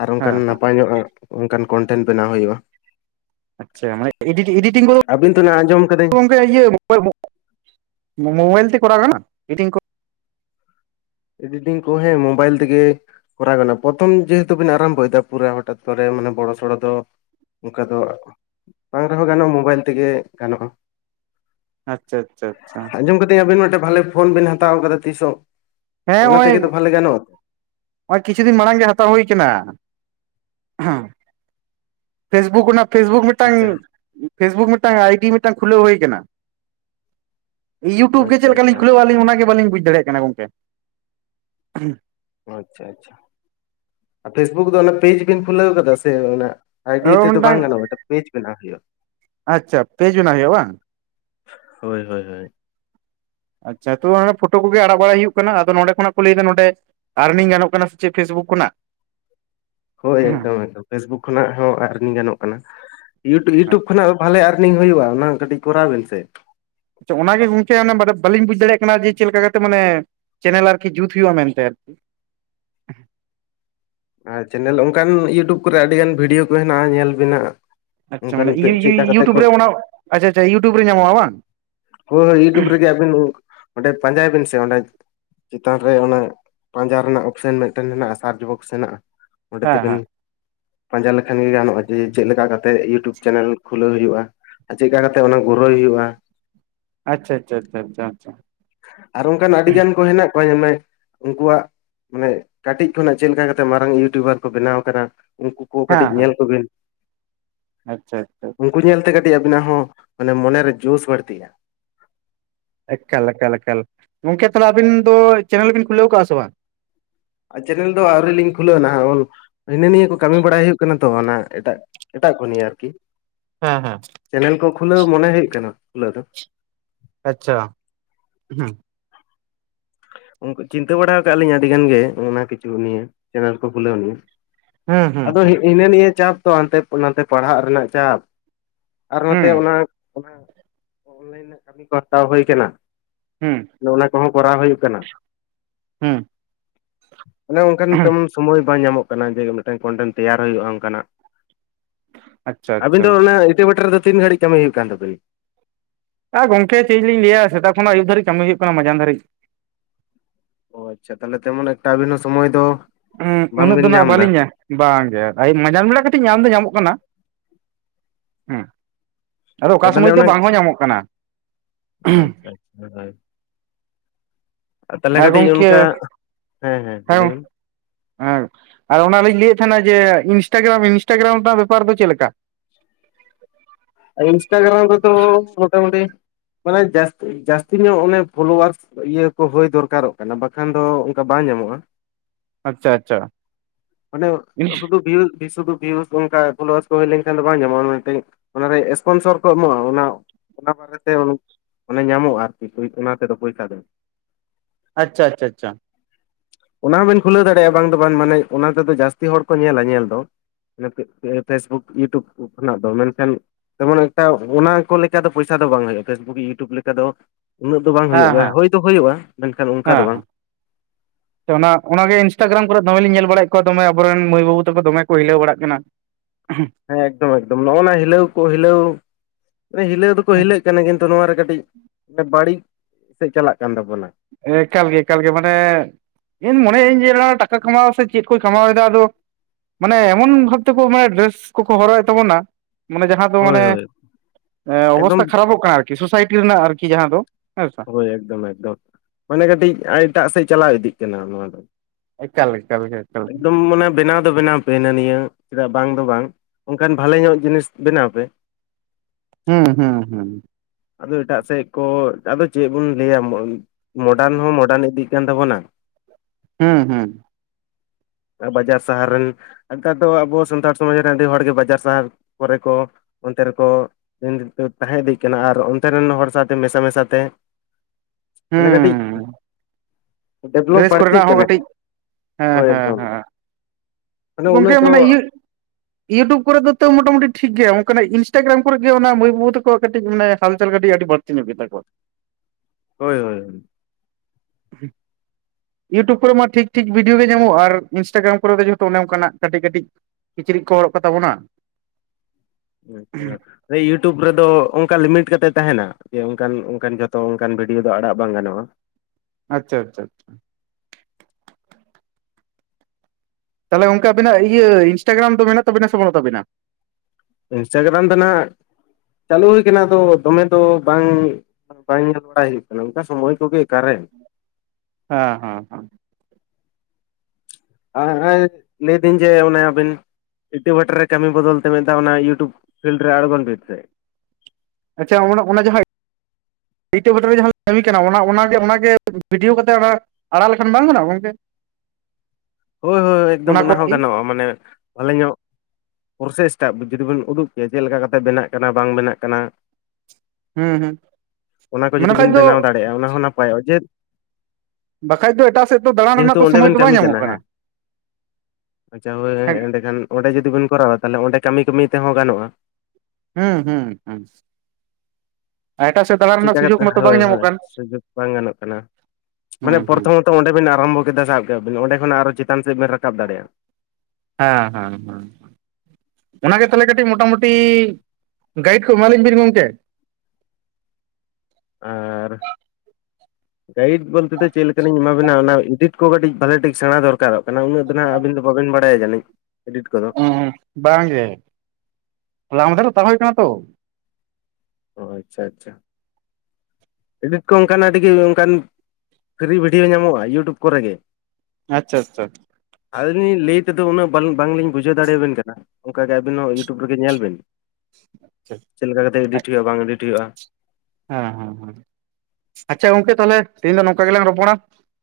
left: ᱟᱨ
right: ᱦᱮᱸ
left: ᱚᱝᱠᱟᱱ
right: ᱦᱮᱸ
left: ᱱᱟᱯᱟᱭ ᱧᱚᱜᱼᱟᱜ ᱚᱝᱠᱟᱱ ᱠᱚᱱᱴᱮᱱᱴ ᱵᱮᱱᱟᱣ ᱦᱳᱭᱳᱜᱼᱟ
right: ᱟᱪᱪᱷᱟ ᱢᱟᱱᱮ ᱤᱰᱤᱴ ᱤᱰᱤᱴᱤᱝ ᱠᱚᱫᱚ
left: ᱟᱹᱵᱤᱱ ᱛᱚ ᱱᱟᱜ ᱟᱸᱡᱚᱢ ᱠᱟᱹᱫᱟᱹᱧ
right: ᱜᱚᱝ ᱡᱮ ᱤᱭᱟ ᱢᱳᱵᱟᱞ ᱢᱳ ᱢᱳᱵᱟᱭᱤᱞ ᱛᱮ ᱠᱚᱨᱟᱣ ᱜᱟᱱᱚᱜᱼᱟ ᱤᱰᱤᱴᱤᱝ ᱠᱚ
left: ᱮᱰᱤᱴᱤᱝ ᱠᱚ ᱦᱮᱸ ᱢᱳᱵᱟᱭᱤᱞ ᱛᱮᱜᱮ ᱠᱚᱨᱟᱣ ᱜᱟᱱᱚᱜᱼᱟ ᱯᱚᱛᱷᱚᱢ ᱡᱮᱦᱮᱛᱩ ᱵᱤᱱ ᱟᱨᱟᱢᱵᱷᱚᱭᱮᱫᱟ ᱯᱩᱨᱟᱹ ᱦᱚᱴᱟᱛ ᱠᱚᱨᱮ ᱢᱟᱱᱮ ᱵᱚᱲᱚ ᱥᱚᱲᱚ ᱫᱚ ᱚᱝᱠᱟ ᱫᱚ ᱵᱟᱝ ᱨᱮᱦᱚᱸ ᱜᱟᱱᱚᱜᱼᱟ ᱢᱳᱵᱟᱭᱤᱞ ᱛᱮᱜᱮ ᱜᱟᱱᱚᱜᱼᱟ
right: ᱟᱪᱪᱷᱟ ᱟᱪᱪᱷᱟ ᱟᱪᱪᱷᱟ
left: ᱟᱸᱡᱚᱢ ᱠᱟᱹᱫᱤᱧ ᱟᱵᱤᱱ ᱢᱤᱫᱴᱮᱜ ᱵᱷᱟᱞᱮ ᱯᱷᱳᱱ ᱵᱤᱱ ᱦᱟᱛᱟᱣ ᱠᱟᱫᱟ ᱛᱤᱥᱦᱚᱸ
right: ᱦᱮᱸ ᱦᱳᱭ ᱦᱚᱜᱚᱭ ᱠᱤᱪᱷᱩ ᱫᱤᱱ ᱢᱟᱲᱟᱝ ᱜᱮ ᱦᱟᱛᱟᱣ ᱦᱳᱭ ᱠᱟᱱᱟ ᱦᱮᱸ ᱯᱷᱮᱥᱵᱩᱠ ᱚᱱᱟ ᱯᱷᱮᱥᱵᱩᱠ ᱢᱤᱫᱴᱟᱝ
left: ᱟᱪᱪᱷᱟ
right: ᱯᱷᱮᱥᱵᱩᱠ ᱢᱤᱫᱴᱟᱝ ᱟᱭᱰᱤ ᱢᱤᱫᱴᱟᱝ ᱠᱷᱩᱞᱟᱹᱣ ᱦᱩᱭ ᱠᱟᱱᱟ᱾ ᱤᱭᱩᱴᱩᱵᱽ ᱜᱮ
left: ᱟᱪᱪᱷᱟ
right: ᱪᱮᱜ ᱞᱮᱠᱟᱞᱤᱧ
left: ᱟᱪᱪᱷᱟ
right: ᱠᱷᱩᱞᱟᱹᱣᱟ ᱟᱹᱞᱤᱧ ᱚᱱᱟᱜᱮ ᱵᱟᱹᱞᱤᱧ ᱵᱩᱡᱽ ᱫᱟᱲᱮᱭᱟᱜ ᱠᱟᱱᱟ ᱜᱚᱝᱠᱮ
left: ᱟᱪᱷᱟ ᱟᱪᱷᱟ ᱯᱷᱮᱥᱵᱩᱠ ᱫᱚ ᱚᱱᱟ ᱯᱮᱡᱽ ᱵᱤᱱ ᱠᱷᱩᱞᱟᱹᱣ ᱠᱟᱫᱟ ᱥᱮ ᱚᱱᱟ ᱟᱭᱰᱤ ᱛᱮᱫᱚ
right: ᱢᱤᱫᱴᱟᱝ
left: ᱵᱟᱝ ᱜᱟᱱᱚᱜᱼᱟ ᱢᱤᱴᱮᱜ ᱯᱮᱡᱽ ᱵᱮᱱᱟᱣ ᱦᱩᱭᱩᱜᱼᱟ ᱾
right: ᱟᱪᱪᱷᱟ ᱯᱮᱡᱽ ᱵᱮᱱᱟᱣ ᱦᱩᱭᱩᱜᱼᱟ ᱵᱟᱝ
left: ᱦᱳᱭ ᱦᱳᱭ ᱦᱳᱭ
right: ᱟᱪᱷᱟ ᱛᱚ ᱯᱷᱳᱴᱳ ᱠᱚᱜᱮ ᱟᱲᱟᱜ ᱵᱟᱲᱟᱭ ᱦᱩᱭᱩᱜ ᱠᱟᱱᱟ ᱟᱫᱚ ᱱᱚᱸᱰᱮ ᱠᱷᱚᱱᱟᱜ ᱠᱚ ᱞᱟᱹᱭ ᱮᱫᱟ ᱱᱚᱸᱰᱮ ᱟᱨᱱᱤᱝ ᱜᱟᱱᱚᱜ ᱠᱟᱱᱟ ᱥᱮ ᱪᱮᱫ ᱯᱷᱮᱥᱵᱩᱠ ᱠᱷᱚᱱᱟᱜ
left: ᱦᱳᱭ ᱮᱠᱫᱚᱢ ᱮᱠᱫᱚᱢ ᱯᱷᱮᱥᱵᱩᱠ ᱠᱷᱚᱱᱟᱜ ᱦᱚᱸ ᱟᱨᱱᱤᱝ ᱜᱟᱱᱚᱜ ᱠᱟᱱᱟ᱾ ᱤᱭᱩᱴᱩ ᱤᱭᱩᱴᱩᱵᱽ ᱠᱷᱚᱱᱟᱜ ᱵᱷᱟᱞᱮ ᱟᱨᱱᱤᱝ ᱦᱩᱭᱩᱜᱼᱟ ᱚᱱᱟ ᱠᱟᱹᱴᱤᱡ ᱠᱚᱨᱟᱣ ᱵᱮᱱ ᱥᱮ
right: ᱟᱪᱷᱟ ᱚᱱᱟᱜᱮ ᱜᱚᱝᱠᱮ ᱵᱟᱰᱮ ᱵᱟᱞᱤᱧ ᱵᱩᱡᱽ ᱫᱟᱲᱮᱭᱟᱜ ᱠᱟᱱᱟ ᱡᱮ ᱪᱮᱜ ᱞᱮᱠᱟ ᱠᱟᱛᱮᱜ ᱢᱟᱱᱮ ᱪᱮᱱᱮᱞ ᱟᱨᱠᱤ ᱡᱩᱛ ᱦᱩᱭᱩᱜᱼᱟ ᱢᱮᱱᱛᱮ ᱟᱨᱠᱤ
left: ᱟᱨ ᱪᱮᱱᱮᱞ ᱚᱝᱠᱟᱱ ᱤᱭᱩᱴᱩᱵᱽ ᱠᱚᱨᱮᱜ ᱟᱹᱰᱤ ᱜᱟᱱ ᱵᱷᱤᱰᱤᱭᱳ ᱠᱚ ᱦᱮᱱᱟᱜᱼᱟ ᱧᱮᱞ ᱵᱮᱱᱟᱜ
right: ᱟᱪᱷᱟ
left: ᱚᱱᱠᱟᱱ
right: ᱢᱟᱱᱮ ᱤᱭᱩ-ᱤᱭᱩ
left: ᱪᱮᱫᱠᱟ ᱠᱟᱛᱮ
right: ᱤᱭᱩᱴᱩᱵᱽ
left: ᱠᱚ
right: ᱨᱮ ᱚᱱᱟ ᱟᱪᱷᱟ ᱟᱪᱷᱟ ᱤᱭᱩᱴᱩᱵᱽ ᱨᱮ ᱧᱟᱢᱚᱜᱼᱟ ᱵᱟᱝ
left: ᱦᱳᱭ ᱤᱭᱩᱴᱩᱵᱽ ᱨᱮᱜᱮ ᱟᱹᱵᱤᱱ ᱚ ᱚᱸᱰᱮ ᱯᱟᱸᱡᱟᱭ ᱵᱮᱱ ᱥᱮ ᱚᱸᱰᱮ ᱪᱮᱛᱟᱱ ᱨᱮ ᱚᱱᱟ ᱯᱟᱸᱡᱟ ᱨᱮᱱᱟᱜ ᱚᱯᱥᱮᱱ ᱢᱤᱫᱴᱮᱱ ᱦᱮᱱᱟᱜᱼᱟ ᱥᱟᱨᱡᱽ ᱵᱚ ᱥᱮᱱᱟᱜᱼᱟ ᱚᱸᱰᱮ
right: ᱦᱮᱸ
left: ᱛᱮᱵᱮᱱ
right: ᱦᱮᱸ
left: ᱯᱟᱸᱡᱟ ᱞᱮᱠᱷᱟᱱ ᱜᱮ ᱜᱟᱱᱚᱜᱼᱟ ᱡᱮ ᱪᱮᱫ ᱞᱮᱠᱟ ᱠᱟᱛᱮᱜ ᱤᱭᱩᱴᱩᱵᱽ ᱪᱮᱱᱮᱞ ᱠᱷᱩᱞᱟᱹᱣ ᱦᱩᱭᱩᱜᱼᱟ? ᱟᱨ ᱪᱮᱫᱠᱟ ᱠᱟᱛᱮᱜ ᱚᱱᱟ ᱜᱨᱚᱭ ᱦᱩᱭᱩᱜᱼᱟ?
right: ᱟᱪᱷᱟ ᱟᱪᱷᱟ ᱟᱪᱷᱟ ᱪᱷᱟ ᱪᱷᱟ
left: ᱟᱨ ᱚᱱᱠᱟᱱ ᱟᱹᱰᱤ ᱜᱟᱱ ᱠᱚ ᱦᱮᱱᱟᱜ ᱠᱚᱣᱟ ᱡᱢᱮ [unintelligible] ᱩᱝᱠᱩᱣᱟᱜ ᱢᱟᱱᱮ ᱠᱟᱹᱴᱤᱡ ᱠᱷᱚᱱᱟᱜ ᱪᱮᱫ ᱞᱮᱠᱟ ᱠᱟᱛᱮᱫ ᱢᱟᱨᱟᱝ ᱤᱭᱩᱴᱩᱵᱟᱨ ᱠᱚ ᱵᱮᱱᱟᱣ ᱠᱟᱱᱟ ᱩᱝᱠᱩ ᱠᱩ ᱠᱟᱹᱴᱤᱡ
right: ᱦᱮᱸ
left: ᱧᱮᱞ ᱠᱚᱵᱤᱱ
right: ᱟᱪᱪᱷᱟ ᱟᱪᱪᱷᱟ
left: ᱩᱝᱠᱩ ᱧᱮᱞᱛᱮ ᱠᱟᱹᱴᱤᱡ ᱟᱹᱵᱤᱱᱟᱜ ᱦᱚᱸ ᱢᱟᱱᱮ ᱢᱚᱱᱮᱨᱮ ᱡᱳᱥ ᱵᱟᱹᱲᱛᱤᱜᱼᱟ᱾
right: ᱮᱠᱟᱞ ᱮᱠᱟᱞ ᱮᱠᱟᱞ ᱜᱚᱝᱠᱮ ᱛᱟᱦᱞᱮ ᱟᱵᱤᱱ ᱫᱚ ᱪᱮᱱᱮᱞ ᱵᱤᱱ ᱠᱷᱩᱞᱟᱹᱣ ᱠᱟᱜᱼᱟ ᱥᱮ ᱵᱟᱝ?
left: ᱟᱨ ᱪᱮᱱᱮᱞ ᱫᱚ ᱟᱹᱣᱨᱤ ᱞᱤᱝ ᱠᱷᱩᱞᱟᱹᱣ ᱱᱟᱦᱟᱜ ᱚᱞ ᱦᱤᱱᱟᱹ ᱱᱤᱭᱟᱹ ᱠᱚ ᱠᱟᱹᱢᱤ ᱵᱟᱲᱟᱭ ᱦᱩᱭᱩᱜ ᱠᱟᱱᱟ ᱛᱚ ᱚᱱᱟ ᱮᱴᱟᱜ ᱮᱴᱟᱜ ᱠᱚ ᱱᱤᱭᱟᱹ ᱟᱨᱠᱤ
right: ᱦᱮᱸ ᱦᱮᱸ
left: ᱪᱮᱱᱮᱞ ᱠᱚ ᱠᱷᱩᱞᱟᱹᱣ ᱢᱚᱱᱮ ᱦᱩᱭᱩᱜ ᱠᱟᱱᱟ ᱠᱷᱩᱞᱟᱹᱣ ᱫᱚ
right: ᱟᱪᱪᱷᱟ ᱦᱮᱸ
left: ᱩᱝᱠᱩ ᱪᱤᱱᱛᱟᱹ ᱵᱟᱲᱟ ᱟᱠᱟᱟᱜ ᱞᱤᱧ ᱟᱹᱰᱤ ᱜᱟᱱ ᱜᱮ ᱚᱱᱟ ᱠᱤᱪᱷᱩ ᱱᱤᱭᱟᱹ ᱪᱮᱱᱮᱞ ᱠᱚ ᱠᱷᱩᱞᱟᱹᱣ ᱱᱤᱭᱟᱹ
right: ᱦᱩᱸ ᱦᱩᱸ
left: ᱟᱫᱚ ᱦᱤ ᱦᱤᱱᱟᱹ ᱱᱤᱭᱟᱹ ᱪᱟᱯ ᱛᱚ ᱦᱟᱱᱛᱮ ᱱᱟᱛᱮ ᱯᱟᱲᱦᱟᱜ ᱨᱮᱱᱟᱜ ᱪᱟᱯ ᱟᱨ ᱱᱚᱛᱮ
right: ᱦᱩᱸ
left: ᱚᱱᱟ ᱚᱱᱟ ᱚᱱᱞᱟᱭᱤᱱ ᱨᱮᱱᱟᱜ ᱠᱟᱹᱢᱤ ᱠᱚ ᱦᱟᱛᱟᱣ ᱦᱩᱭ ᱠᱟᱱᱟ᱾
right: ᱦᱩᱸ
left: ᱟᱫᱚ ᱚᱱᱟ ᱠᱚᱦᱚᱸ ᱠᱚᱨᱟᱣ ᱦᱩᱭᱩᱜ ᱠᱟᱱᱟ᱾
right: ᱦᱩᱸ
left: ᱟᱱᱮ ᱚᱝᱠᱟᱱ ᱛᱮᱢᱚᱱ ᱥᱚᱢᱚᱭ ᱵᱟᱝ ᱧᱟᱢᱚᱜ ᱠᱟᱱᱟ ᱡᱮ ᱢᱤᱫᱴᱮᱝ ᱠᱚᱱᱴᱮᱱᱴ ᱛᱮᱭᱟᱨ ᱦᱩᱭᱩᱜᱼᱟ ᱚᱱᱠᱟᱱᱟᱜ
right: ᱟᱪᱪᱷᱟ
left: ᱟᱹᱵᱤᱱ
right: ᱟᱪᱪᱷᱟ
left: ᱫᱚ
right: ᱟᱪᱪᱷᱟ
left: ᱚᱱᱟ ᱤᱴᱟᱹ ᱵᱟᱴᱟ ᱨᱮᱫᱚ ᱛᱤᱱ ᱜᱷᱟᱹᱲᱤᱡ ᱠᱟᱹᱢᱤ ᱦᱩᱭᱩᱜ ᱠᱟᱱ ᱛᱟᱵᱤᱱᱟ?
right: ᱟᱨ ᱜᱚᱝᱠᱮ ᱪᱮᱫ ᱞᱤᱧ ᱞᱟᱹᱭᱟ ᱥᱮᱛᱟᱜ ᱠᱷᱚᱱᱟᱜ ᱟᱹᱭᱩᱵ ᱫᱷᱟᱹᱨᱤᱡ ᱠᱟᱹᱢᱤ ᱦᱩᱭᱩᱜ ᱠᱟᱱᱟ ᱢᱟᱡᱟᱱ ᱫᱷᱟᱹᱨᱤᱡ
left: ᱚ ᱟᱪᱷᱟ ᱛᱟᱦᱞᱮ ᱛᱮᱢᱚᱱ ᱮᱠᱴᱟ ᱟᱹᱵᱤᱱᱟᱜ ᱥᱚᱢᱚᱭ ᱫᱚ
right: ᱦᱩᱸ ᱩᱱᱟᱹᱜ ᱫᱚ
left: ᱵᱟᱝᱵᱤᱱ
right: ᱱᱷᱟᱜ
left: ᱧᱟᱢ
right: ᱵᱟᱹᱞᱤᱧ ᱧᱟ ᱵᱟᱝ ᱜᱮ ᱟᱭ ᱢᱟᱡᱟᱱ ᱵᱮᱲᱟ ᱠᱟᱹᱴᱤᱡ ᱧᱟᱢ ᱫᱚ ᱧᱟᱢᱚᱜ ᱠᱟᱱᱟ, ᱦᱩᱸ ᱟᱫᱚ
left: ᱮᱫᱟ
right: ᱚᱠᱟ
left: ᱛᱟᱦᱚᱞᱮ
right: ᱥᱚᱢᱚᱭ ᱫᱚ
left: ᱚᱱᱟ
right: ᱵᱟᱝ ᱦᱚᱸ ᱧᱟᱢᱚᱜ ᱠᱟᱱᱟ
left: ᱦᱮᱸ ᱦᱟᱭ ᱛᱟᱦᱚᱞᱮ
right: ᱟᱨ
left: ᱠᱟᱹᱴᱤᱡ
right: ᱜᱚᱝᱠᱮ
left: ᱚᱱᱠᱟ ᱦᱮᱸ ᱦᱮᱸ ᱞᱟᱹᱭᱵᱮᱱ
right: ᱦᱮᱸ ᱟᱨ ᱚᱱᱟᱞᱤᱧ ᱞᱟᱹᱭᱮᱫ ᱛᱟᱦᱮᱸᱱᱟ ᱡᱮ ᱤᱱᱥᱴᱟᱜᱨᱟᱢ ᱤᱱᱥᱴᱟᱜᱨᱟᱢ ᱴᱟᱜ ᱵᱮᱯᱟᱨ ᱫᱚ ᱪᱮᱫ ᱞᱮᱠᱟ?
left: ᱤᱱᱥᱴᱟᱜᱨᱟᱢ ᱨᱮᱫᱚ ᱢᱚᱴᱟᱢᱩᱴᱤ ᱢᱟᱱᱮ ᱡᱟᱹᱥᱛᱤ ᱡᱟᱹᱥᱛᱤ ᱧᱚᱜ ᱚᱱᱮ ᱯᱷᱚᱞᱳᱣᱟᱨᱥ ᱤᱭᱟᱹ ᱠᱚ ᱦᱩᱭ ᱫᱚᱨᱠᱟᱨᱚᱜ ᱠᱟᱱᱟ ᱵᱟᱠᱷᱟᱱ ᱫᱚ ᱚᱝᱠᱟ ᱵᱟᱝ ᱧᱟᱢᱚᱜᱼᱟ ᱾
right: ᱟᱪᱪᱷᱟ ᱟᱪᱪᱷᱟ
left: ᱢᱟᱱᱮ ᱥᱩᱫᱩ ᱵᱤᱭᱩᱥ ᱵᱤᱥᱩᱫᱩ ᱵᱷᱤᱭᱩᱥ ᱚᱝᱠᱟ ᱯᱷᱞᱚᱣᱟᱨᱥ ᱠᱚ ᱦᱩᱭ ᱞᱮᱱᱠᱷᱟᱱ ᱫᱚ ᱵᱟᱝ ᱧᱟᱢᱚᱜᱼᱟ ᱢᱟᱱᱮ ᱢᱤᱫᱴᱟᱝ ᱚᱱᱟᱨᱮ ᱥᱯᱚᱱᱥᱚᱨ ᱠᱚ ᱮᱢᱚᱜᱼᱟ ᱚᱱᱟ ᱚᱱᱟ ᱵᱟᱨᱮ ᱛᱮ ᱚᱱᱚ ᱚᱱᱟ ᱧᱟᱢᱚᱜᱼᱟ ᱟᱨᱠᱤ ᱯᱚᱭ ᱚᱱᱟ ᱛᱮᱫᱚ ᱯᱚᱭᱥᱟ ᱫᱚ
right: ᱟᱪᱪᱷᱟ ᱟᱪᱪᱷᱟ ᱟᱪᱪᱷᱟ
left: ᱚᱱᱟ ᱦᱚᱸᱵᱮᱱ ᱠᱷᱩᱞᱟᱹᱣ ᱫᱟᱲᱮᱭᱟᱜᱼᱟ ᱵᱟᱝ ᱫᱚ ᱵᱟᱝ ᱢᱟᱱᱮ ᱚᱱᱟ ᱛᱮ ᱫᱚ ᱡᱟᱹᱥᱛᱤ ᱦᱚᱲ ᱠᱚ ᱧᱮᱞᱟ ᱧᱮᱞ ᱫᱚ ᱯᱷᱮᱥᱵᱩᱠ ᱤᱭᱩᱴᱩᱵᱽ ᱠᱷᱚᱱᱟᱜ ᱫᱚ ᱢᱮᱱᱠᱷᱟᱱ ᱡᱮᱢᱚᱱ ᱮᱠᱴᱟ ᱚᱱᱟ ᱠᱚ ᱞᱮᱠᱟ ᱫᱚ ᱯᱚᱭᱥᱟ ᱫᱚ ᱵᱟᱝ ᱦᱩᱭᱩᱜᱼᱟ ᱯᱷᱮᱥᱵᱩᱠ ᱤᱭᱩᱴᱩᱵᱽ ᱞᱮᱠᱟ ᱫᱚ ᱩᱱᱟᱹᱜ ᱫᱚ ᱵᱟᱝ
right: ᱦᱮᱸ
left: ᱦᱩᱭᱩᱜ ᱜᱮ
right: ᱦᱮᱸ
left: ᱦᱳᱭ ᱫᱚ ᱦᱩᱭᱩᱜᱼᱟ ᱢᱮᱱᱠᱷᱟᱱ ᱚᱱᱠᱟ ᱫᱚ
right: ᱦᱮᱸ
left: ᱵᱟᱝ
right: [inaudible] ᱚᱱᱟ ᱚᱱᱟᱜᱮ ᱤᱱᱥᱴᱟᱜᱨᱟᱢ ᱠᱚᱨᱮ ᱫᱚᱢᱮ ᱞᱤᱧ ᱧᱮᱞ ᱵᱟᱲᱟᱭᱮᱫ ᱠᱚᱣᱟ ᱫᱚᱢᱮ ᱟᱵᱚᱨᱮᱱ ᱢᱟᱹᱭ ᱵᱟᱹᱵᱩ ᱛᱟᱠᱚ ᱫᱚᱢᱮ ᱠᱚ ᱦᱤᱞᱟᱹᱣ ᱵᱟᱲᱟᱜ ᱠᱟᱱᱟ ᱦᱮᱸ
left: ᱦᱮᱸ ᱮᱠᱫᱚᱢ ᱮᱠᱫᱚᱢ ᱱᱚᱜᱼᱱᱟ ᱦᱤᱞᱟᱹᱣ ᱠᱚ ᱦᱤᱞᱟᱹᱣ ᱢᱟᱱᱮ ᱦᱤᱞᱟᱹᱣ ᱫᱚ ᱠᱚ ᱦᱤᱞᱟᱹᱜ ᱠᱟᱱᱟ ᱠᱤᱱᱛᱩ ᱱᱚᱣᱟ ᱨᱮ ᱠᱟᱹᱴᱤᱡ ᱵᱟᱹᱲᱤᱡ ᱥᱮᱫ ᱪᱟᱞᱟᱜ ᱠᱟᱱ ᱛᱟᱵᱚᱱᱟ
right: ᱮᱠᱟᱞ ᱜᱮ ᱮᱠᱟᱞ ᱜᱮ ᱢᱟᱱᱮ ᱤᱧ ᱢᱚᱱᱮᱭᱟᱹᱧ ᱡᱮ ᱴᱟᱠᱟ ᱠᱟᱢᱟᱣ ᱥᱮ ᱪᱮᱫ ᱠᱚᱭ ᱠᱟᱢᱟᱣ ᱮᱫᱟ ᱟᱫᱚ ᱢᱟᱱᱮ ᱮᱢᱚᱱ ᱵᱷᱟᱵ ᱛᱮᱠᱚ ᱢᱟᱱᱮ ᱰᱨᱮᱥ ᱠᱚ ᱠᱚ ᱦᱚᱨᱚᱜᱮᱫ ᱛᱟᱵᱚᱱᱟ ᱢᱟᱱᱮ ᱡᱟᱦᱟᱸ ᱫᱚ
left: ᱦᱳᱭ
right: ᱢᱟᱱᱮ
left: ᱦᱳᱭ ᱮᱠᱫᱚᱢ
right: ᱚᱵᱚᱥᱛᱷᱟ ᱠᱷᱟᱨᱟᱯᱚᱜ ᱠᱟᱱᱟ ᱟᱨ ᱠᱤ ᱟᱨᱠᱤ ᱥᱳᱥᱟᱭᱴᱤ ᱨᱮᱱᱟᱜ ᱟᱨᱠᱤ ᱡᱟᱦᱟᱸ ᱫᱚ ᱦᱮᱸ
left: ᱦᱳᱭ ᱮᱠᱫᱚᱢ ᱮᱠᱫᱚᱢ ᱢᱟᱱᱮ ᱠᱟᱹᱴᱤᱡ ᱮᱴᱟᱜ ᱥᱮᱫ ᱪᱟᱞᱟᱣ ᱤᱫᱤᱜ ᱠᱟᱱᱟ ᱱᱚᱣᱟ ᱫᱚ
right: ᱮᱠᱟᱞ ᱮᱠᱟᱞ ᱜᱮ ᱮᱠᱟᱞ
left: ᱮᱠᱫᱚᱢ ᱢᱟᱱᱮ ᱵᱮᱱᱟᱣ ᱫᱚ ᱵᱮᱱᱟᱣ ᱯᱮᱱᱟ ᱱᱤᱭᱟᱹ ᱪᱮᱫᱟᱜ ᱵᱟᱝ ᱫᱚ ᱵᱟᱝ ᱚᱱᱠᱟᱱ ᱵᱷᱟᱞᱮ ᱧᱚᱜ ᱡᱤᱱᱤᱥ ᱵᱮᱱᱟᱣ ᱯᱮ
right: ᱦᱩᱸ ᱦᱩᱸ ᱦᱩᱸ
left: ᱟᱫᱚ ᱮᱴᱟᱜ ᱥᱮᱫ ᱠᱚ ᱟᱫᱚ ᱪᱮᱫ ᱵᱚᱱ ᱞᱟᱹᱭᱟ ᱢᱚᱰᱟᱨᱱ ᱦᱚᱸ ᱢᱚᱰᱟᱨᱱ ᱤᱫᱤᱜ ᱠᱟᱱ ᱛᱟᱵᱚᱱᱟ᱾
right: ᱦᱩᱸ ᱦᱩᱸ
left: ᱵᱟᱡᱟᱨ ᱥᱟᱦᱟᱨ ᱨᱮᱱ ᱱᱮᱛᱟᱨ ᱫᱚ ᱟᱵᱚ ᱥᱟᱱᱛᱟᱲ ᱥᱚᱢᱟᱡᱽ ᱨᱮᱱ ᱟᱹᱰᱤ ᱦᱚᱲ ᱜᱮ ᱵᱟᱡᱟᱨ ᱥᱟᱦᱟᱨ ᱠᱚᱨᱮ ᱠᱚ ᱚᱱᱛᱮ ᱨᱮ ᱠᱚ ᱩᱱ ᱤᱫᱤᱱ ᱠᱚ ᱛᱟᱦᱮᱸ ᱤᱫᱤᱜ ᱠᱟᱱᱟ᱾ᱟᱨ ᱚᱱᱛᱮ ᱨᱮᱱ ᱦᱚᱲ ᱥᱟᱶᱛᱮ ᱢᱮᱥᱟ ᱢᱮᱥᱟ ᱛᱮ ᱢᱟᱱᱮ ᱠᱟᱹᱴᱤᱡ
right: ᱦᱩᱸ
left: ᱰᱮᱵᱷᱞᱚᱯ
right: ᱰᱨᱮᱥ ᱠᱚᱨᱮ
left: ᱵᱟᱹᱲᱛᱤᱜ
right: ᱱᱟᱜ ᱦᱚᱸ
left: ᱠᱟᱱᱟ ᱠᱚ
right: ᱠᱟᱹᱴᱤᱡ ᱦᱮᱸ
left: ᱦᱳᱭ
right: ᱦᱮᱸ
left: ᱮᱠᱫᱚᱢ
right: ᱦᱮᱸ ᱜᱚᱝᱠᱮ
left: ᱩᱱᱟᱹᱜ ᱫᱚ
right: ᱢᱟᱱᱮ ᱤᱭᱟᱹ ᱤᱭᱩᱴᱩ ᱠᱚᱨᱮ ᱫᱚ ᱛᱚ ᱢᱚᱴᱟᱢ ᱢᱩᱩᱴᱤ ᱴᱷᱤᱠ ᱜᱮᱭᱟ᱾ ᱚᱱᱠᱟᱱᱟᱜ ᱤᱱᱴᱟᱜᱨᱟᱢ ᱠᱚᱨᱮ ᱜᱮ ᱚᱱᱟ ᱢᱟᱹᱭ ᱵᱟᱹᱵᱩ ᱛᱠᱚ ᱠᱟᱹᱴᱤᱡ ᱢᱟᱱᱮ ᱦᱟᱞᱪᱟᱞ ᱠᱟᱹᱴᱤᱡᱴ ᱵᱟᱹᱲᱛᱤ ᱪᱮᱱᱡᱚᱜ ᱜᱮᱛᱟ ᱠᱚᱣᱟ᱾
left: ᱦᱳᱭ ᱦᱳᱭ
right: [unintelligible] ᱤᱭᱩᱴᱩᱵᱽ ᱠᱚᱨᱮ ᱢᱟ ᱴᱷᱤᱠ ᱴᱷᱤᱠ ᱵᱷᱤᱰᱭᱳ ᱜᱮ ᱧᱟᱢᱚᱜ ᱟᱨ ᱥᱴᱟᱜᱨᱟᱢ ᱠᱚᱨᱮ ᱫᱚ ᱡᱚᱛᱚ ᱚᱱᱮ ᱚᱱᱠᱟᱱᱟᱜ ᱠᱟᱹᱴᱤᱡ ᱠᱟᱹᱴᱤᱡ ᱠᱤᱪᱨᱤᱡ ᱠᱚ ᱦᱚᱨᱚᱜ ᱠᱟᱛᱟ ᱵᱚᱱᱟ
left: ᱦᱳᱭ ᱟᱪᱪᱷᱟ ᱤᱭᱩᱴᱩᱵᱽ ᱨᱮ ᱫᱚ ᱚᱱᱠᱟ ᱞᱤᱢᱤᱴ ᱠᱟᱛᱮᱫ ᱛᱟᱦᱮᱱᱟ᱾ ᱡᱮ ᱚᱱᱠᱟᱱ ᱚᱱᱠᱟᱱ ᱡᱷᱚᱛᱚ ᱚᱱᱠᱟᱱ ᱵᱷᱤᱰᱭᱳ ᱫᱚ ᱟᱲᱟᱜ ᱵᱟᱝ ᱜᱟᱱᱚᱜᱼᱟ᱾
right: ᱟᱪᱪᱷᱟ ᱟᱪᱪᱷᱟ ᱟᱪᱪᱷᱟ ᱛᱟᱦᱚᱞᱮ ᱜᱚᱝᱠᱮ ᱟᱵᱤᱱᱟᱜ ᱤᱭᱟᱹ ᱤᱱᱴᱟᱜᱨᱟᱢ ᱫᱚ ᱢᱮᱱᱟᱜ ᱛᱟᱵᱤᱱᱟ ᱥᱮ ᱵᱟᱹᱱᱩᱜ ᱛᱟᱵᱤᱱᱟ
left: ᱤᱱᱥᱴᱟᱜᱨᱟᱢ ᱫᱚ ᱱᱟᱜ ᱪᱟᱹᱞᱩ ᱦᱩᱭ ᱠᱟᱱᱟ ᱟᱫᱚ ᱫᱚᱢᱮ ᱫᱚ ᱵᱟᱝ ᱵᱟᱝ ᱧᱮᱞ ᱵᱟᱲᱟᱭ ᱦᱩᱭᱩᱜ ᱠᱟᱱᱟ᱾ ᱚᱱᱠᱟ ᱥᱚᱢᱚᱭ ᱠᱚ ᱜᱮ ᱚᱠᱟᱨᱮ
right: ᱦᱮᱸ ᱦᱮᱸ ᱦᱮᱸ
left: ᱮᱸ ᱞᱟᱹᱭ ᱫᱟᱹᱧ ᱡᱮ ᱚᱱᱮ ᱟᱵᱤᱱ ᱤᱴ ᱵᱷᱟᱴᱟ ᱨᱮ ᱠᱟᱹᱢᱤ ᱵᱚᱫᱚᱞ ᱛᱮ ᱚᱱᱟ ᱤᱭᱩᱴᱩᱵᱽ ᱯᱷᱤᱞᱰ ᱨᱮ ᱟᱬᱜᱚᱱ ᱵᱤᱱ ᱥᱮ
right: ᱟᱪᱪᱷᱟ ᱚᱱᱟ ᱡᱟᱦᱟᱭ ᱮᱴᱟᱹ ᱵᱮᱴᱟᱨᱮ ᱡᱟᱦᱟᱸ ᱠᱟᱹᱢᱤ ᱠᱟᱱᱟ ᱚᱱᱟᱜᱮ ᱚᱱᱟᱜᱮ ᱵᱷᱤᱰᱭᱳ ᱠᱟᱛᱮ ᱟᱨᱟᱜ ᱟᱲᱟᱜ ᱞᱮᱠᱷᱟᱱ ᱵᱟᱝ ᱜᱟᱱᱚᱜᱼᱟ ᱜᱚᱝᱠᱮ?
left: ᱦᱳᱭ ᱦᱳᱭ ᱮᱠᱫᱚᱢ
right: ᱠᱚ
left: ᱚᱱᱟ ᱦᱚᱸ
right: ᱟᱨᱠᱤ
left: ᱜᱟᱱᱚᱜᱼᱟ ᱢᱟᱱᱮ ᱵᱷᱟᱞᱮ ᱧᱚᱜ ᱯᱨᱥᱮᱥ ᱴᱟ ᱡᱩᱫᱤ ᱵᱚᱱ ᱩᱫᱩᱜ ᱠᱮᱭᱟ ᱪᱮᱫ ᱞᱮᱠᱟ ᱠᱟᱛᱮ ᱵᱮᱱᱟᱜ ᱠᱟᱱᱟ ᱵᱟᱝ ᱵᱮᱱᱟᱜ ᱠᱟᱱᱟ᱾
right: ᱦᱩᱸ ᱦᱩᱸ
left: ᱚᱱᱟ ᱠᱚ ᱡᱩᱫᱤ
right: ᱢᱮᱱᱠᱷᱟᱡ
left: ᱵᱚᱱ
right: ᱫᱚ
left: ᱵᱮᱱᱟᱣ ᱫᱟᱲᱮᱭᱟᱜᱼᱟ ᱚᱱᱟ ᱦᱚᱸ ᱱᱟᱯᱟᱭᱚᱜᱼᱟ ᱡᱮ
right: ᱵᱟᱠᱷᱟᱡ ᱫᱚ ᱮᱴᱟᱜ ᱥᱮᱫ ᱛᱚ ᱫᱟᱲᱟᱱ
left: ᱡᱮᱦᱮᱛᱩ
right: ᱨᱮᱱᱟᱜ ᱛᱚ
left: ᱚᱸᱰᱮ
right: ᱥᱚᱢᱚᱭ
left: ᱵᱮᱱ
right: ᱫᱚ ᱵᱟᱝ
left: ᱠᱟᱹᱢᱤ
right: ᱧᱟᱢᱚᱜ ᱠᱟᱱᱟ᱾
left: ᱟᱪᱪᱷᱟ ᱦᱳᱭ
right: ᱦᱮᱸ
left: ᱮᱸᱰᱮ ᱠᱷᱟᱱ ᱚᱸᱰᱮ ᱡᱩᱫᱤ ᱵᱤᱱ ᱠᱚᱨᱟᱣᱟ ᱛᱟᱦᱚᱞᱮ ᱚᱸᱰᱮ ᱠᱟᱹᱢᱤ ᱠᱟᱹᱢᱤ ᱛᱮᱦᱚᱸ ᱜᱟᱱᱚᱜᱼᱟ᱾
right: ᱦᱩᱸ ᱦᱩᱸ ᱦᱩᱸ ᱮᱴᱟᱜ ᱥᱮᱫ ᱫᱚ [unintelligible]
left: ᱪᱮᱜᱠᱟ ᱠᱟᱛᱮ ᱦᱳᱭ ᱦᱳᱭ ᱥᱩᱡᱳᱜ ᱵᱟᱝ ᱜᱟᱱᱚᱜ ᱠᱟᱱᱟ ᱢᱟᱱᱮ
right: ᱦᱩᱸ ᱦᱩᱸ
left: ᱯᱨᱚᱛᱷᱚ ᱛᱚ ᱚᱸᱰᱮ ᱵᱤᱱ ᱟᱨᱚᱢᱵᱚ ᱠᱮᱫᱟ ᱥᱟᱵ ᱠᱟᱜ ᱵᱤᱱ ᱚᱸᱰᱮ ᱠᱷᱚᱱᱟᱜ ᱟᱨ ᱦᱚᱸ ᱪᱮᱛᱟᱱ ᱥᱮᱫ ᱵᱤᱱ ᱨᱟᱠᱟᱵ ᱫᱟᱲᱮᱭᱟᱜᱼᱟ᱾
right: ᱦᱮᱸ ᱦᱮᱸ ᱦᱮᱸ ᱚᱱᱟᱜ ᱜᱮ ᱛᱟᱦᱚᱞᱮ ᱠᱟᱹᱴᱤᱡ ᱢᱚᱴᱟᱢᱩᱴᱤ ᱜᱟᱭᱤᱰ ᱠᱚ ᱮᱢᱟᱞᱤᱧ ᱵᱤᱱ ᱜᱚᱝᱠᱮ
left: ᱟᱨ
right: [unintelligible]
left: ᱜᱟᱭᱤᱰ ᱵᱚᱞᱛᱮ ᱪᱮᱫ ᱞᱮᱠᱟᱱᱤᱧ ᱮᱢᱟᱵᱤᱱᱟ ᱚᱱᱟ ᱮᱰᱤᱴ ᱠᱚ ᱠᱟᱹᱴᱤᱡ ᱵᱷᱟᱜᱮ ᱴᱷᱤᱠ ᱥᱮᱬᱟ ᱫᱚᱨᱠᱟᱨᱚᱜ ᱠᱟᱱᱟ ᱩᱱᱟᱹᱜ ᱟᱵᱤᱱ ᱫᱚ ᱵᱟᱹᱵᱤᱱ ᱵᱟᱰᱟᱭᱟ ᱡᱟᱹᱱᱤᱡ ᱮᱰᱤᱴ ᱠᱚ
right: ᱵᱟᱝ ᱜᱮ ᱦᱚᱞᱟ ᱢᱟᱫᱷᱮᱨ ᱦᱟᱛᱟᱣ ᱦᱳᱭ ᱠᱟᱱᱟ ᱛᱚ
left: ᱳ ᱟᱪᱪᱷᱟ ᱟᱪᱪᱷᱟ ᱮᱰᱤᱴ ᱠᱚ ᱚᱱᱠᱟᱱᱟᱜ ᱟᱹᱰᱤᱜᱮ ᱚᱱᱠᱟᱱ ᱯᱷᱤᱨᱤ ᱵᱷᱤᱰᱤᱭᱳ ᱧᱟᱢᱚᱜᱼᱟ ᱤᱭᱩᱴᱩᱵ ᱠᱚᱨᱮ ᱜᱮ᱾
right: ᱟᱪᱪᱷᱟ ᱟᱪᱪᱷᱟ
left: ᱟᱞᱤᱧ ᱞᱟᱹᱭ ᱛᱮᱫᱚ ᱩᱱᱟᱹᱜ ᱵᱟᱝ ᱵᱟᱝᱞᱤᱧ ᱵᱩᱡᱷᱟᱹᱣ ᱫᱟᱲᱮᱭᱟ ᱵᱮᱱ ᱠᱟᱱᱟ᱾ ᱚᱱᱠᱟᱜᱮ ᱟᱵᱤᱱ ᱦᱚᱸ ᱤᱭᱩᱴᱩᱵ ᱨᱮᱜᱮ ᱧᱮᱞ ᱵᱤᱱ
right: ᱟᱪᱪᱷᱟ
left: ᱪᱮᱜ ᱞᱮᱠᱟ ᱠᱟᱛᱮᱜ ᱤᱰᱤᱴ ᱦᱩᱭᱩᱜᱼᱟ ᱵᱟᱝ ᱤᱰᱤᱴ ᱦᱩᱭᱩᱜᱼᱟ᱾
right: ᱦᱚᱸ ᱦᱚᱸ ᱦᱚᱸ ᱟᱪᱪᱷᱟ ᱜᱚᱝᱠᱮ ᱛᱟᱦᱚᱞᱮ ᱛᱮᱦᱮᱧ ᱫᱚ ᱱᱚᱝᱠᱟ ᱜᱮᱞᱟᱝ ᱨᱚᱯᱚᱲᱟ᱾